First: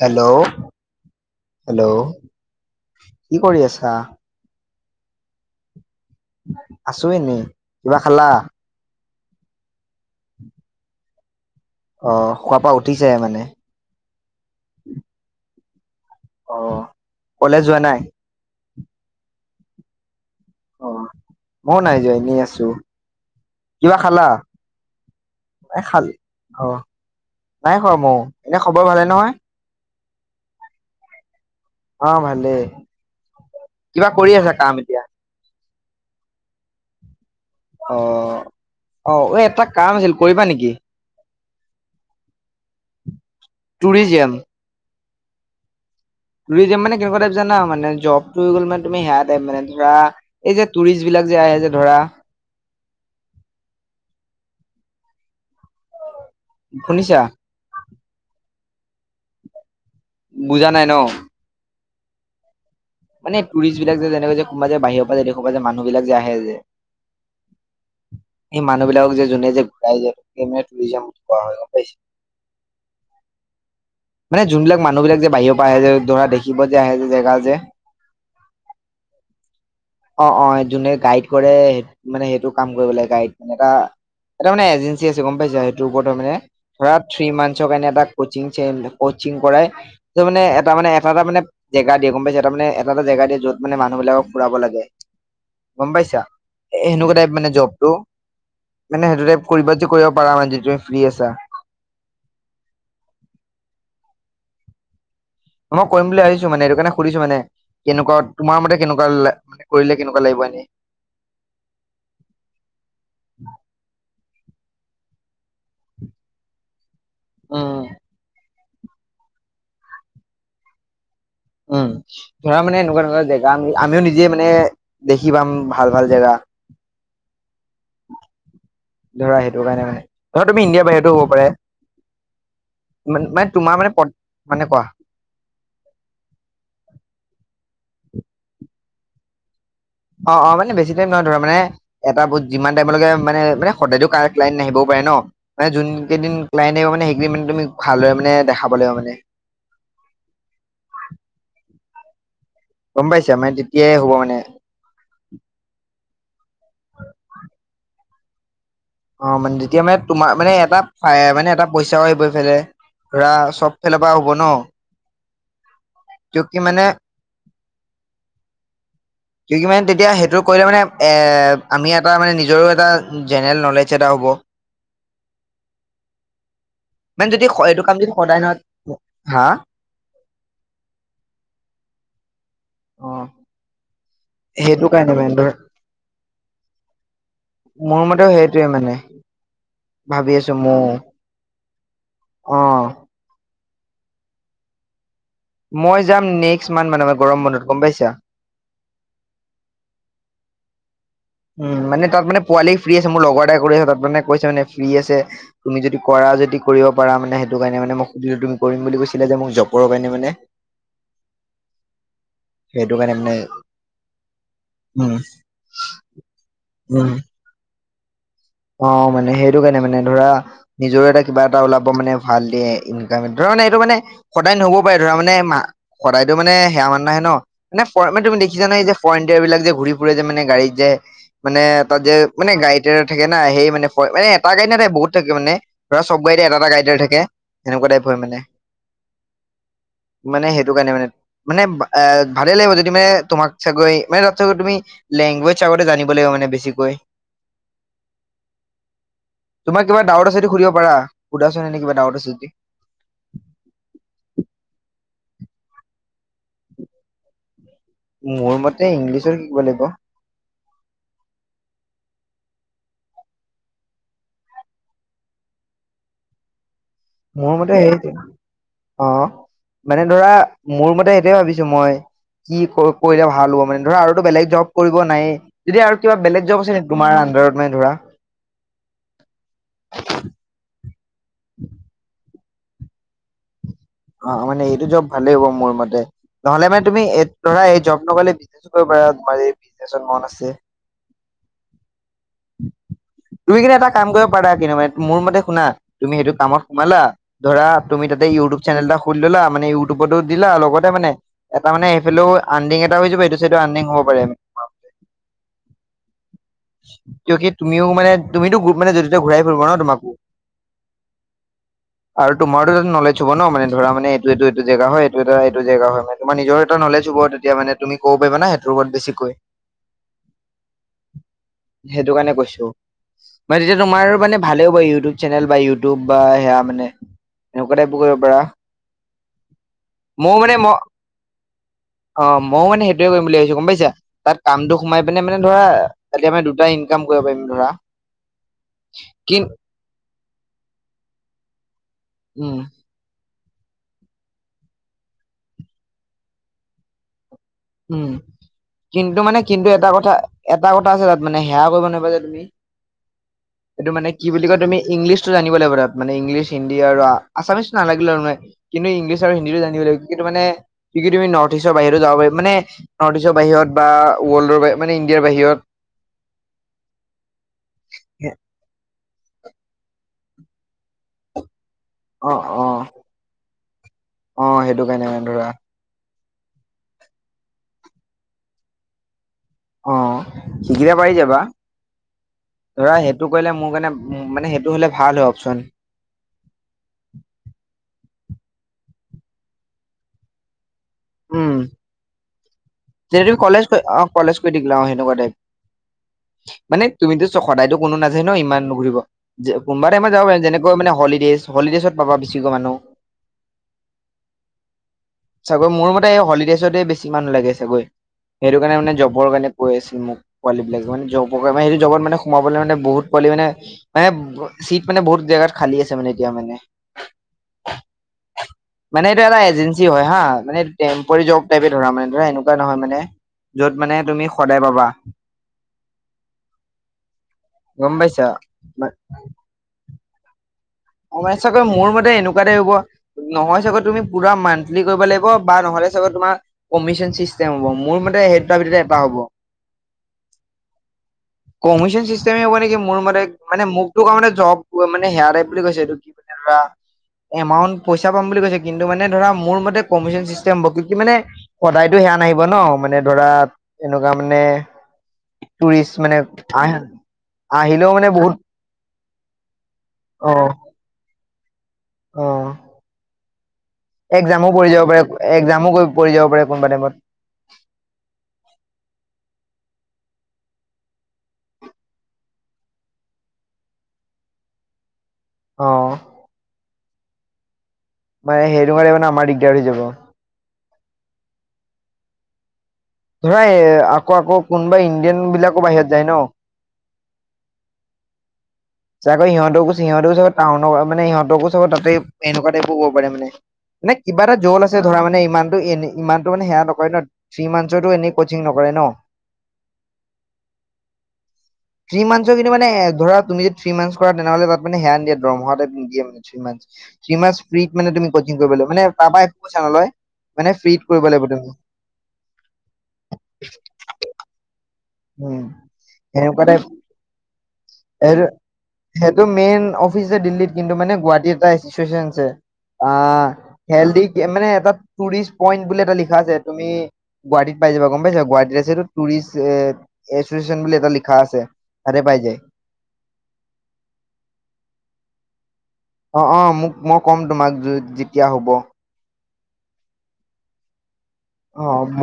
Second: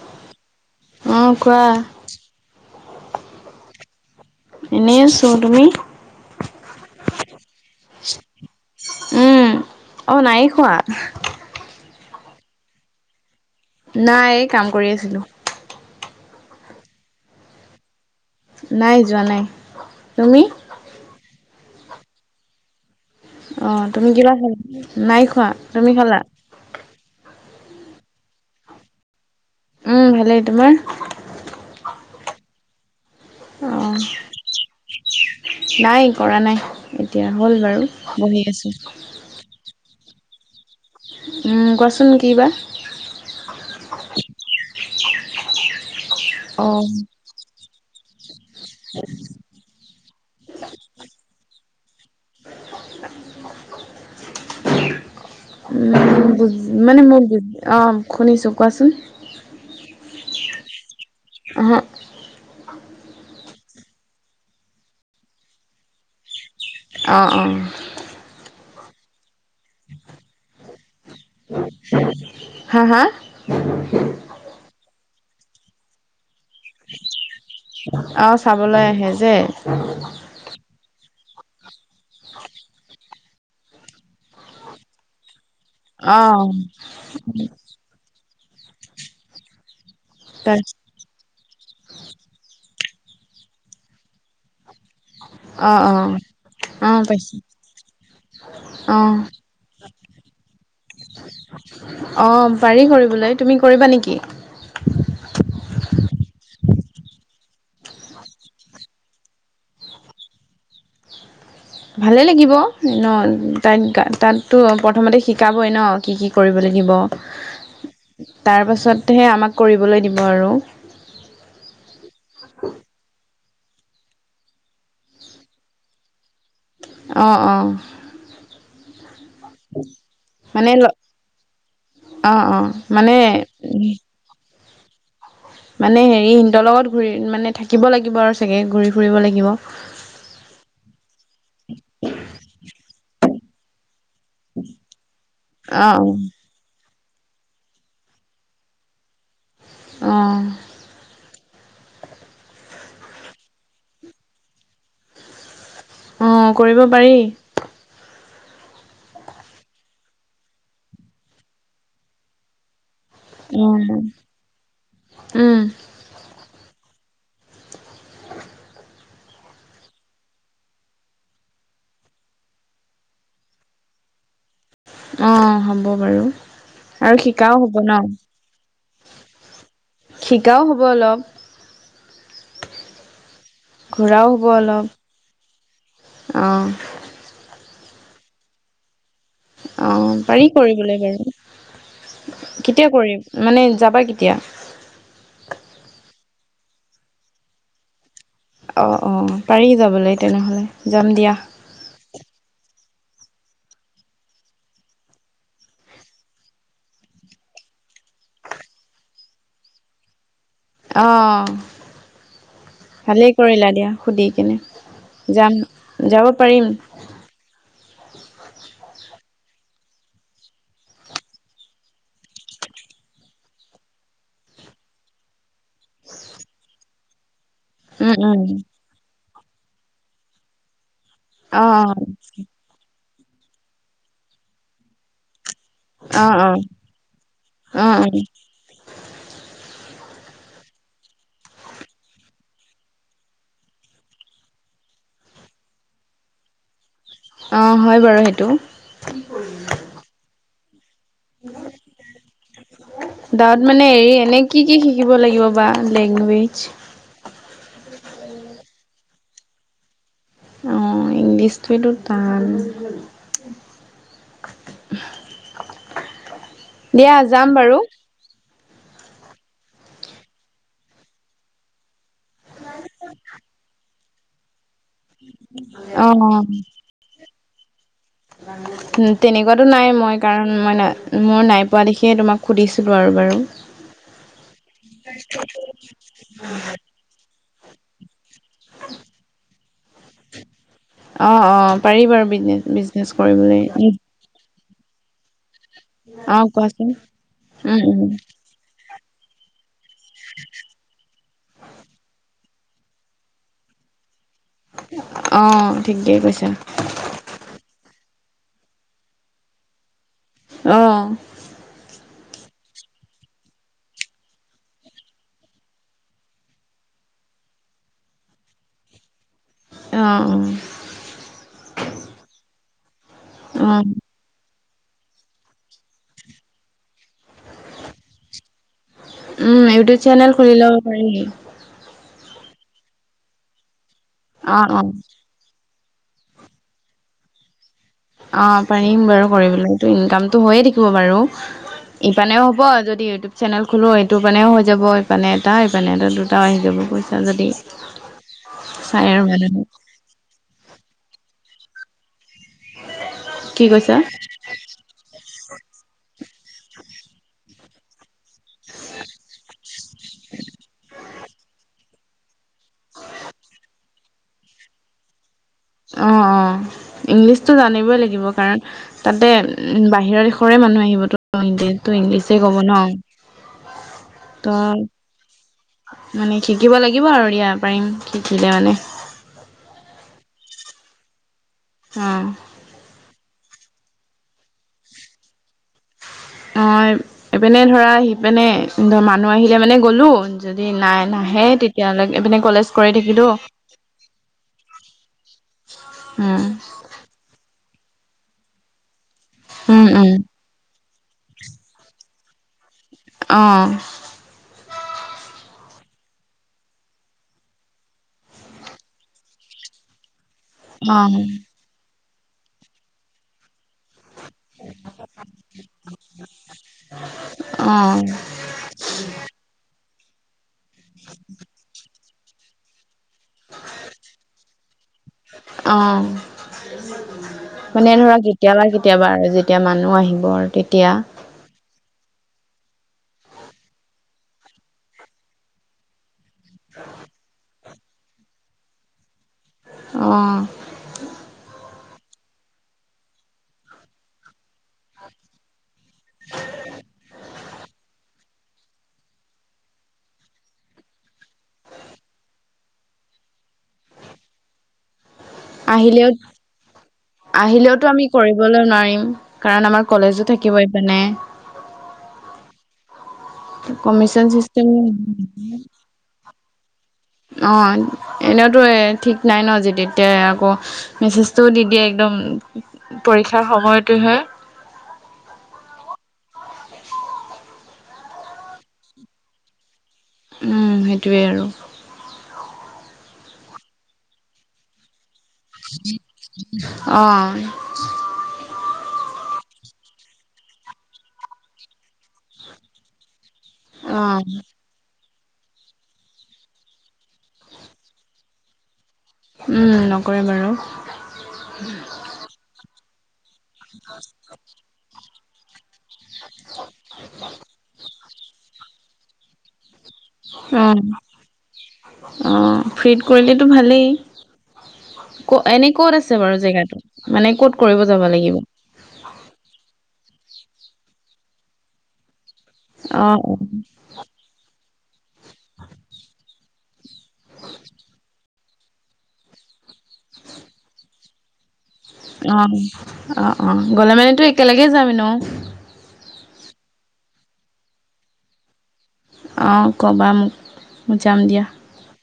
Hello, অ কোৱা ' hello. কি কৰি আছা। এনে আছো, তুমি। আছোঁ এনে, কিবা খালা। উম, অ নাই খোৱা। অ খোৱাৰ পৰাা উঠিছাহে মানে। নাই এই কাম কৰি আছিলো। অ, কলেজ যোৱা নাই। নাই যোৱা নাই, তুমি। মই নাই যোৱা এনে আছো। আহ তুমি কিবা খা- নাই খোৱা এ তুমি খাল খালা। অ' নাই খোৱা মইও এনে খবৰ ভালে নহয়। উম, ভালেই। তোমাৰ? অ, ভালেই। অ কিবা কৰি আছা কাম এতিয়া? নাই কৰা নাই। এতিয়া হ'ল বাৰু অ' বহি আছোঁ। অ' এই এটা কাম আছিল কৰিবা নেকি? উম কোৱাচোন কি বা? টুৰিজিয়েম। অ ট্যুৰিজিয়েম মানে কেনেকুৱা টাইপ জানা মানে জব? লৈ গ'ল মানে তুমি হেয়া টাইপ মানে ধৰা, এই যে ট্যুৰিষ্ট বিলাক যে, আহে যে, ধৰা [inaudible] বুজ মানে মো শুনিছা? বুজ অ, শুনিছো কোৱাচোন। বুজা নাই ন? অহ। মানে ট্যুৰিষ্ট বিলাক যে, যেনেকৈ যে কোনোবা যে বাহিয় পা যে দেশ পা যে মানুহ বিলাক যে আহে যে অ, অ। মানুহবিলাকক যে, জোনে যে ঘূৰাই যে [unintelligible] ট্যুৰিজিয়াম কয়া হয় গম পাইছে। হা হা মানে জোনবিলাক মানুহ বিলাক যে বাহিৰৰ পা আহে যে ধৰা, দেখিব যে আহে যে জেগা যে অ, চাবলৈ আহে যে অ অ যোনে গাইড কৰে মানে সেইটো কাম কৰিবলে। গাইড মানে এটা এটা মানে এজেঞ্চি আছে গম পাইছা? সেইটো অ [unintelligible] মানে ধৰা থ্ৰী মান্থছৰ কাৰণে এটা ক'চিং চেন কচিং কৰাই, তো মানে তাৰ এটা মানে এটা এটা মানে জেগা দিয়ে গম পাইছা। এটা মানে এটা এটা জেগা দিয়ে, য'ত মানে মানুহবিলাক ফুৰাব লাগে। অ গম অ পাইছা? এ অ হেনেকুৱা টাইপ পাইছো মানে জবটো। মানে অ সেইটো টাইপ কৰিবা যদি কৰিব পাৰা মানে যদি তুমি ফ্ৰী আছা। অ', পাৰি কৰিবলৈ তুমি কৰিবা নেকি? মই কৰিম বুলি ভাবিছোঁ মানে এইটো কাৰণে সুধিছো মানে। কেনেকুৱা তোমাৰ মতে কেনেকুৱা লা মানে কৰিলে কেনেকুৱা লাগিব এনেই ভালেই লাগিব ন? তাইত গা তাত টো প্ৰথমতে শিকাবই ন', কি কি কৰিব লাগিব। উম। তাৰপাছতহে আমাক কৰিবলৈ দিব আৰু উম ধৰা, মানে এনেকুৱা ধৰণৰ জেগা আমি আমিও নিজে মানে, দেখি পাম ভাল ভাল জেগা। অ, অ। ধৰা সেইটো কাৰণে মানে, ধৰা তুমি মানে ইণ্ডিয়াৰ বাহিৰতো হ'ব পাৰে। অ' অ' মান মানে তোমাৰ মানে পদ মানে কোৱা। মানে হেৰি সিহঁতৰ লগত ঘূৰি মানে থাকিব লাগিব আৰু চাগে ঘূৰি ফুৰিব লাগিব। অ, অ। মানে বেছি টাইম নহয় ধৰা মানে এটা বজ যিমান টাইমলৈকে মানে মানে সদায় ক্লা-ক্লাইণ্ট নাহিবও পাৰে ন? মানে যোন অ' কেইদিন ক্লাইণ্ট আহিব মানে সে মি মানে তুমি ভালদৰে মানে দেখাব লাগিব মানে। অ' গম পাইছা? মানে তেতিয়াই হ'ব মানে অ' কৰিব পাৰি। অ, মানে তেতিয়া মানে তোমাৰ মানে এটা পাই মানে এটা পইচাও আহিব এইফালে। ধৰা, অ' চব ফেলৰ পা হ'ব ন? উম। কিওকি মানে কি কি মানে তেতিয়া সেইটো কৰিলে মানে, এ আমি এটা মানে নিজৰো এটা জেনেৰেল নলেজ এটা হ'ব। অ, হ'ব বাৰু। আৰু মানে যদি শিকাও হ'ব এইটো ন। কাম যদি সদায় নহয়, হা? শিকাও হ'ব অলপ। অ,। ঘূৰাও হ'ব সেইটো কাৰণে মানে ধৰ অলপ অঁ মোৰ মতে সেইটোৱে মানে অ ভাবি পাৰি আছো ময়ো কৰিবলৈ বাৰু অ কেতিয়া কৰিম মানে যাবা কেতিয়া? মই যাম নেক্সট মান্থ মানে মে গৰম বন্ধত গম পাইছা। অ -অ পাৰিি যাব লাগ তেনেহলে যাম দিয়া উম মানে তাৰ মানে পোৱালি ফ্ৰী আছে মোৰ লগৰ এটাই কৰি আছে তাত মানে কৈছে মানে ফ্ৰী আছে তুমি যদি কৰা যদি কৰিব পাৰা মানে সেইটো কাৰণে মান মোক সুধিলো তুমি কৰিম বুলি কৈছিলা যে মোক জপৰ কাৰণে মানে আহ সেইটো কাৰণে মানে ভালেই কৰিলা দিয়া সুধি কেনে উম, যাম যাাৱ পাৰি উম। অ 'মানে সেইটো কাৰণে মানে ধৰা নিজৰ এটা কিবা এটা ওলাব মানে ভাল দিয়ে ইনকামে ধৰা নে এইটো মানে সদায় নহ'ব পাৰে ধৰা মানে ম সদায়তো মানে সেয়া মানুহ নাহে ন মানে উম, ম উম, তুমি দেখিছাাই এই যে ফৰেণ্টিয়াৰ বিলাক যে ঘূ ফুৰে যোনে গাড়ীত যে। মানে তাত অ', যে মানে গাইট থাকে না সেই মানে মানে এটা গাই ন তাই বহুত থাকে মানে ধৰা চব অ', অ', গাড়ীতেএটা এটা গাডডৰে থাকে এনেকুৱা অ', টাইপ হয় অ', মানে মানে সেইটো কাৰণে মানে মানে ভালেই লাগিব যদি মানে তোমাক চাগৈ মানে ত চাগৈ তুমি লেংগুৱেজ আগতে জানিব লাগিব মানে বেছিকৈ অ', হয় বাৰু সেইটো তোমাৰ কিবা ডাউট আছে সটো সুৰিব গৱত মানে হেৰি এনে কি কি শ কিব লাগিব বা লেংগুৱেজ মোৰ মতে ইংলিছৰ কি ক লাগিব অ' ইংলিছটোৱো টান দিয়া যাম মোৰ বাৰু মতে সেইটোৱে অ, মানে ধৰা মোৰ মতে সেইটয়ে ভাবিছো মই কি কৰিলে ভাল হ'ব মানে ধৰ আৰুো বেলেগ জব কৰিব নাই যদি আৰু কিবা অ', বেলেগ জব আছে নেকি তোমাৰ আডাৰত মানে ধৰা তেনেকুৱাতো নাই মই কাৰণ মই মোৰ নাই পোৱা দেখিয়ে তোমাক সুধিছিলো আৰু বাৰু। অ, মানে এইটো জব ভালেই হ'ব মোৰ মতে নহলে মানে তুমি এই ধৰা এই জব নক'লে বিজনেছো কৰিব পাৰা তমাৰ মন আছে অ', অ', পাৰি বাৰু বিজনেচ বিজনেচ তুমি কৰিবলৈ কিন্তু এটা কাম কৰিব পাৰা। কি মানে মোৰ মতে শুনা তুমি সেইটো অ' কামত কোৱাচোন সোমালা ধৰা উম, তুমি উম, তাতে ইউটিউব নেল এটা সুুলি ললা মানে ইউটিউবতো দিলা লগতে মানে এটা মানে সেইফালেও আণ্ডং এটা হৈ য সটো চটো আন্দিং হব পাৰে আমি অ' ঠিকেই কৈছা ক কি তুমিও মানে তুমিতো গু মানেড়িত ঘৰাই ফৰিব ন তমাকো অহ ', আৰু তোমাৰো নলেজ চব ন মানে ধৰা মে এইটো - এইটো জেগা হয় এইটো এটা এইটো জেগা হয় মে তোমাৰ নিজৰ এটা নলে চুব তেতি মানে তুমি ক না সেইটোৰ ওপৰত বেছিকৈ অ', অ', সেইটো কাৰণে কৈছো। মান তেতিয়া অ', তোমাৰ মানে ভালেও ব ইউটিউব চেনেল বা ইউটিউব বা সেয়া মানে এনেকুৱা কৰিব টাইপো পাৰা উম, ইউটিউব চেনেল মই খুলি মানে ম ল'ব পাৰি অ, ময়ো মানে সেইটোয়ে কৰিম বুলি ভাবিছো গম পাইছা তাত অ', কামটো অ', সোমাই পিনে মানে ধৰা তালতে আমি দুটা ইনকাম কৰিব পাৰিম ধৰা। অ, পাৰিম বাৰু কিন কৰিবেলটো ইনকামতটো হৈয়ে থাকিব বাৰু। পানেও উম হ'ব যদি ইউটিউব চেনেল খো এইটো মানেও হৈ যাব ইপানে এটা - ইপানে এটা দুটাও আহি যাব পইচা যদি উম, চাই কিন্তু আৰু মানে মানুহে কিন্তু এটা কথা এটা কথা আছে তাত মানে সেয়া কৰিব নাপাই যে তুমি কি এইটো কৈছা মানে কি বুলি কয় তুমি ইংলিছতটো জানিব লাগিব তাত মানে ইংলিছ হিন্দী আৰু আ-আছামিচ নালাগিলে। কিন্তু ইংলিছ আৰু হন্দীতো জানিব লাগিব কিন্তু মানে কি তুমি নৰ্থ ইষ্টৰ বাহিৰত যাব পাৰিব মানে। নৰ্থ ইষ্টৰ বাহিৰত বা ৱৰ্ল্ডৰ মানে ইণ্ডিয়াৰ বাহিৰত। অ - অ ইংলিছতটো জানিবই লাগিব কাৰণ তাতে বাহিৰৰ। ঘৰে মানুহ আহিব। ত অ ইংলিছে কব অ ন অ ত সেইটো কাৰণে মানে ধৰা মানে শিকিব লাগিব আৰু ইয়াাৰ পাৰিম শিকিলে মানে। অ', গিৰাবাৰী যাবা। অহ', টো কৰিলে মোৰ কাৰণে মানে সেইটো হ'লে ভাল হয় অপশচন। অ', এইপিনে ধৰা আহিপিনে ধ মানুহ আহিলে মানে গ'লো। যদি নাই নাহে উম তেতিয়ালৈকে ইপিনে কলেজ কৰি যেতিয়া থাকিলো। তুমি কলেজ অ কলেজ কৰি থাকিলা অ সেনেকুৱা টাইপ উম, মানে তুমিতো চ সদায়তো কোনো নাযায়ে ন ইমান নুঘুৰিব যে উম, কোনোবা উম, টাইমত যাব পাৰিম যেনেকৈ মানে। হলিডেজ-হলিডেজত পাবা বছিকৈ মানুহ। অহ', চাগৈ মোৰ মতে এই হলিডেজতে বেছি মানুহ লাগে চাগৈ সেইটো কাৰণে মানে জবৰ কাৰণে কৈ আছিল মোক। পোৱালী বিলাক মানে অ', জব - জবত মানে সোমাব মান বহুত পোৱালি মানে মানে চিট মানে বহুত জেগাত খালী আছে মানে এতিয়া মানে। অ', মানে এইটো এটা এজেঞ্চি হয় হা মানে টেম পৰি জব টাইপে ধৰা মানে ধৰা এনেকুৱা নহয় মানে। য'ত মানে তুমি সদায় পাবা। অ', মানে গম ধৰা পাইছা কেতিয়াবা কেতিয়াবা আৰু যেতিয়া মানুহ আহিব। আৰু তেতিয়া অ, হয় চাগে [unintelligible] কৈ মোৰ মতে এনেকুৱাতে হব। নহয় চাগত তুমি পুৰা মান্থলি কৰিব লাগিব বা নহলে চাগে তোমাৰ কমিশন চিচটেম হ'ব মোৰ মোৰ মতে সেই দুটাৰ ভিতৰত এটা হ'ব। অ', কমিচন চিষ্টেমে হ'ব নেকি মোৰ মতে মানে মোকটো কাৰ মান জব মানে হেয়া টাইপ কৈছে এইটো কি বুলে কোৱা এমাউণ্ট পইচা পাম বুলি কৈছে কিন্তু মানে ধৰা মোৰ মতে কমিশন চিষ্টেম হব কিউকি কি মানে সদায়টো সেয়া নাই [unintelligible] ন মানে ধৰা এনেকুৱা মানে টুৰিষ্ট আহিলেও মানে আহ আহিলেওতো আহিলেও আমি মানে বহুত কৰিবলৈ নোৱাৰিম। কাৰণ আমাৰ কলেজো অ থাকিব ইপিনে। অ', কমিশন এক্সামো চিষ্টেম পৰি যাব পাৰে এক্সামো পৰি যাব পাৰে কোনোবা টাইমত। অ', এনেওতো এ ঠিক নাই ন যে তেতিয়া আকৌ মেছেজটোও দি দিয়ে একদম পৰীক্ষাৰ সময়টোহে অ', মানে সেইটোকাৰণে মানে আমাৰ দিগদাৰ হৈ যাব। উম, সেইটোৱেই আৰু। ধৰা আকৌ আকৌ কোনোবা ইণ্ডিয়ান বিলাকো বাহিৰত যায় ন। অ', চাগৈ সিহঁতকো সিহঁতকো চাগে টাউনৰ মানে, সিহঁতকো চব তাতে এনেকুৱা টাইপ ক'ব পাৰে মানে। মানে অ কিবা এটা জ্বল আছে ধৰা মানে ইমানতটো এনে ইমানটো মানে সেয়া নকৰে ন, থ্ৰী মন্থছৰটো এনেই কোচিং নকৰে ন'। উম নকৰে বাৰু থ্ৰী মন্থছৰ কিন্তু মানে ধৰা তুমি যদি থ্ৰী মান্থছ কৰা তেনেহ'লে তাত মানে সেয়া নিদিয়ে দৰমহা টাইপ নিদিয়ে। থ্ৰী মাঞ্চ ‍‍থ্ৰী মাঞ্চ ফ্ৰীত মানে তুমি কচিং কৰিব লাগিব মানে কাৰোপৰা একো পইচা নলয়। মানে ফ্ৰীত অ', কৰিব লাগিব তুমি অ', ফ্ৰীত কৰিলেতো ভালেই। ক উম এনে ক'ত আছে বাৰু সেনেকুৱা টাইপ জেগাটো মানে ক'ত কৰিব যাব এইটো লাগিব? সেইটো মেইন অফিচ আছে দিল্লীত কিন্তু মানে গুৱাহাটী এটা ইনষ্টিটিউচন আছে। অ', হেল্দি মানে এটা টুৰিষ্ট পইণ্ট বুলি এটা লিখা আছে। তুমি গুৱাহাটীত পাই যাবা গম পাইছা গুৱাহাটীত আছেটো টুৰিষ্ট এ এছচিয়েচন বুলি এটা লিখা আছে। তাতে পাই যায় অ', অ', অ' গলে মানেতো একেলগে যাম এনেও। অ', অ', মোক মই ক'ম তোমাক যেতিয়া হ'ব। অ', ক'বা মোক। মই যাম দিয়া অ 'অ', ম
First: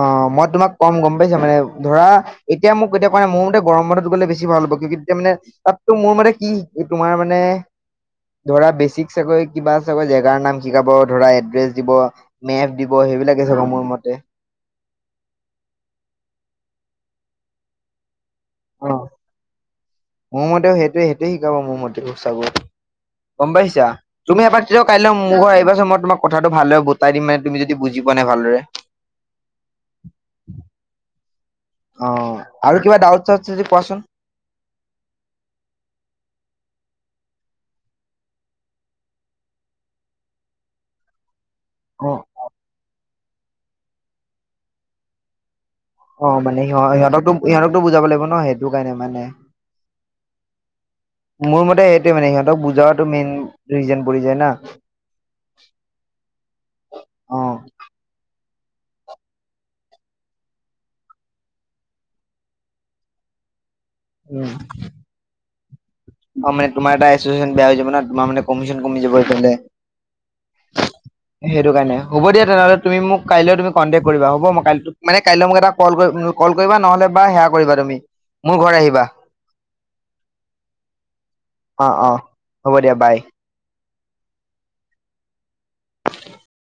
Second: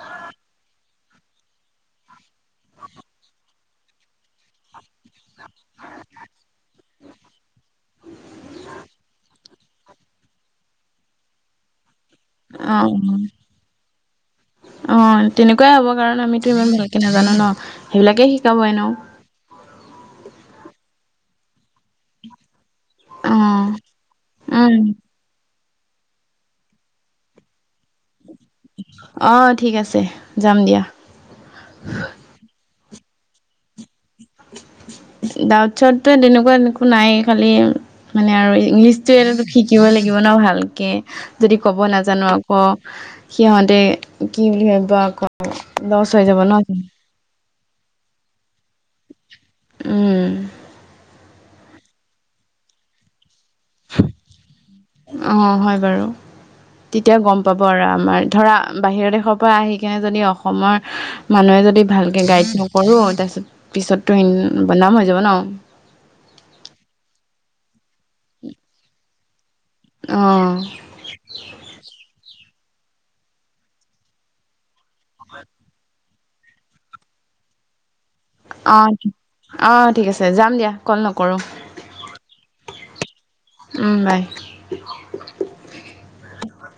অ', মই তোমাক কম গম পাইছো মানে ধৰা, এতিয়া মোক এতিয়া কোৱা নাই মোৰ মতে গৰমত বন্ধত গ'লে বেছি ভাল হ'ব কিউকি তেতিয়া মানে তাত তটো মোৰ মতে কি তোমাৰ মানে ধৰা বেচিকছ চাগৈ কিবা চাগৈ জেগাৰ নাম শিকাব ধৰা এড্ৰেছ দিব। মেপ দিব সেইবিলাক অ', তেনেকুৱাই হ'ব কাৰণ আমিতো ইমান ভ কে নাজানো ন সেইবিলাকেই শিক অ', মোৰ মতেও সেইটোৱে সেইটোৱে শিকাব মোৰ মতে চাগৈ। গম অঁ পাইছা তুমি এবাৰ উম তেতিয়া কাইলৈ মোৰ ঘৰ আহিবা সময়ত তোমাক কথাটো ভালদৰে বটাই দিম মানে তুমি যদি বুজি পোৱা নাই ভালদৰে অ', ঠিক আছে, যাম দিয়া। অ', আৰু কিবা ডাউট চাউট আছে যদি কোৱাচোন। ডাউতছতো তেনেকুৱা একো নাই খালি মানে আৰু ইংলিছটোয়েটো শিকিব লাগিব ন ভালকে। যদি ক'ব অ নাজানো আকৌ সিহঁতে কি বুলি ভাবিব আকৌ। লছ হৈ অ', যাব ন মানে সহত সিহঁতকতো সিহঁতকতো বুজাব লাগিব ন সেইটো কাৰণে মােনে। উম মোৰ মতে সেইটোয়ে মানে সিহঁতক বুজোৱাটো মেইন দুই জন পৰি যায় ন। অ' হয় বাৰু তেতিয়া অ গ'ম পাব আৰু আমাৰ ধৰা। বাহিৰৰ দেশৰ পৰা আহি কেনে যদি অসমৰ মানুহে যদি ভালকে গাইড নকৰো তাৰপিছত। পিছততো উম। বদনাম হৈ যাব ন। অ মানে তোমাৰ এটা এছচিয়েচন বেয়া হৈ যাব ন তোমাৰ মানে কমিচন কমি যাব। অ', সেইটো কাৰণে হ'ব দিয়া। তেনেহ'লে তুমি মোক কাইলৈ তুমি কণ্টেক্ট কৰিবা হ'ব। মই কাই মানে কাইলৈ মোক এটা ক কল কৰিবা নহ'লে বা সেয়া। কৰিবা তুমি মোৰ ঘৰ আহিবা। অ'ঠিক আছে যাম দিয়া কল নকৰোঁ। অ' অ' হ'ব দিয়া বাই। উম। বাই। [inaudible]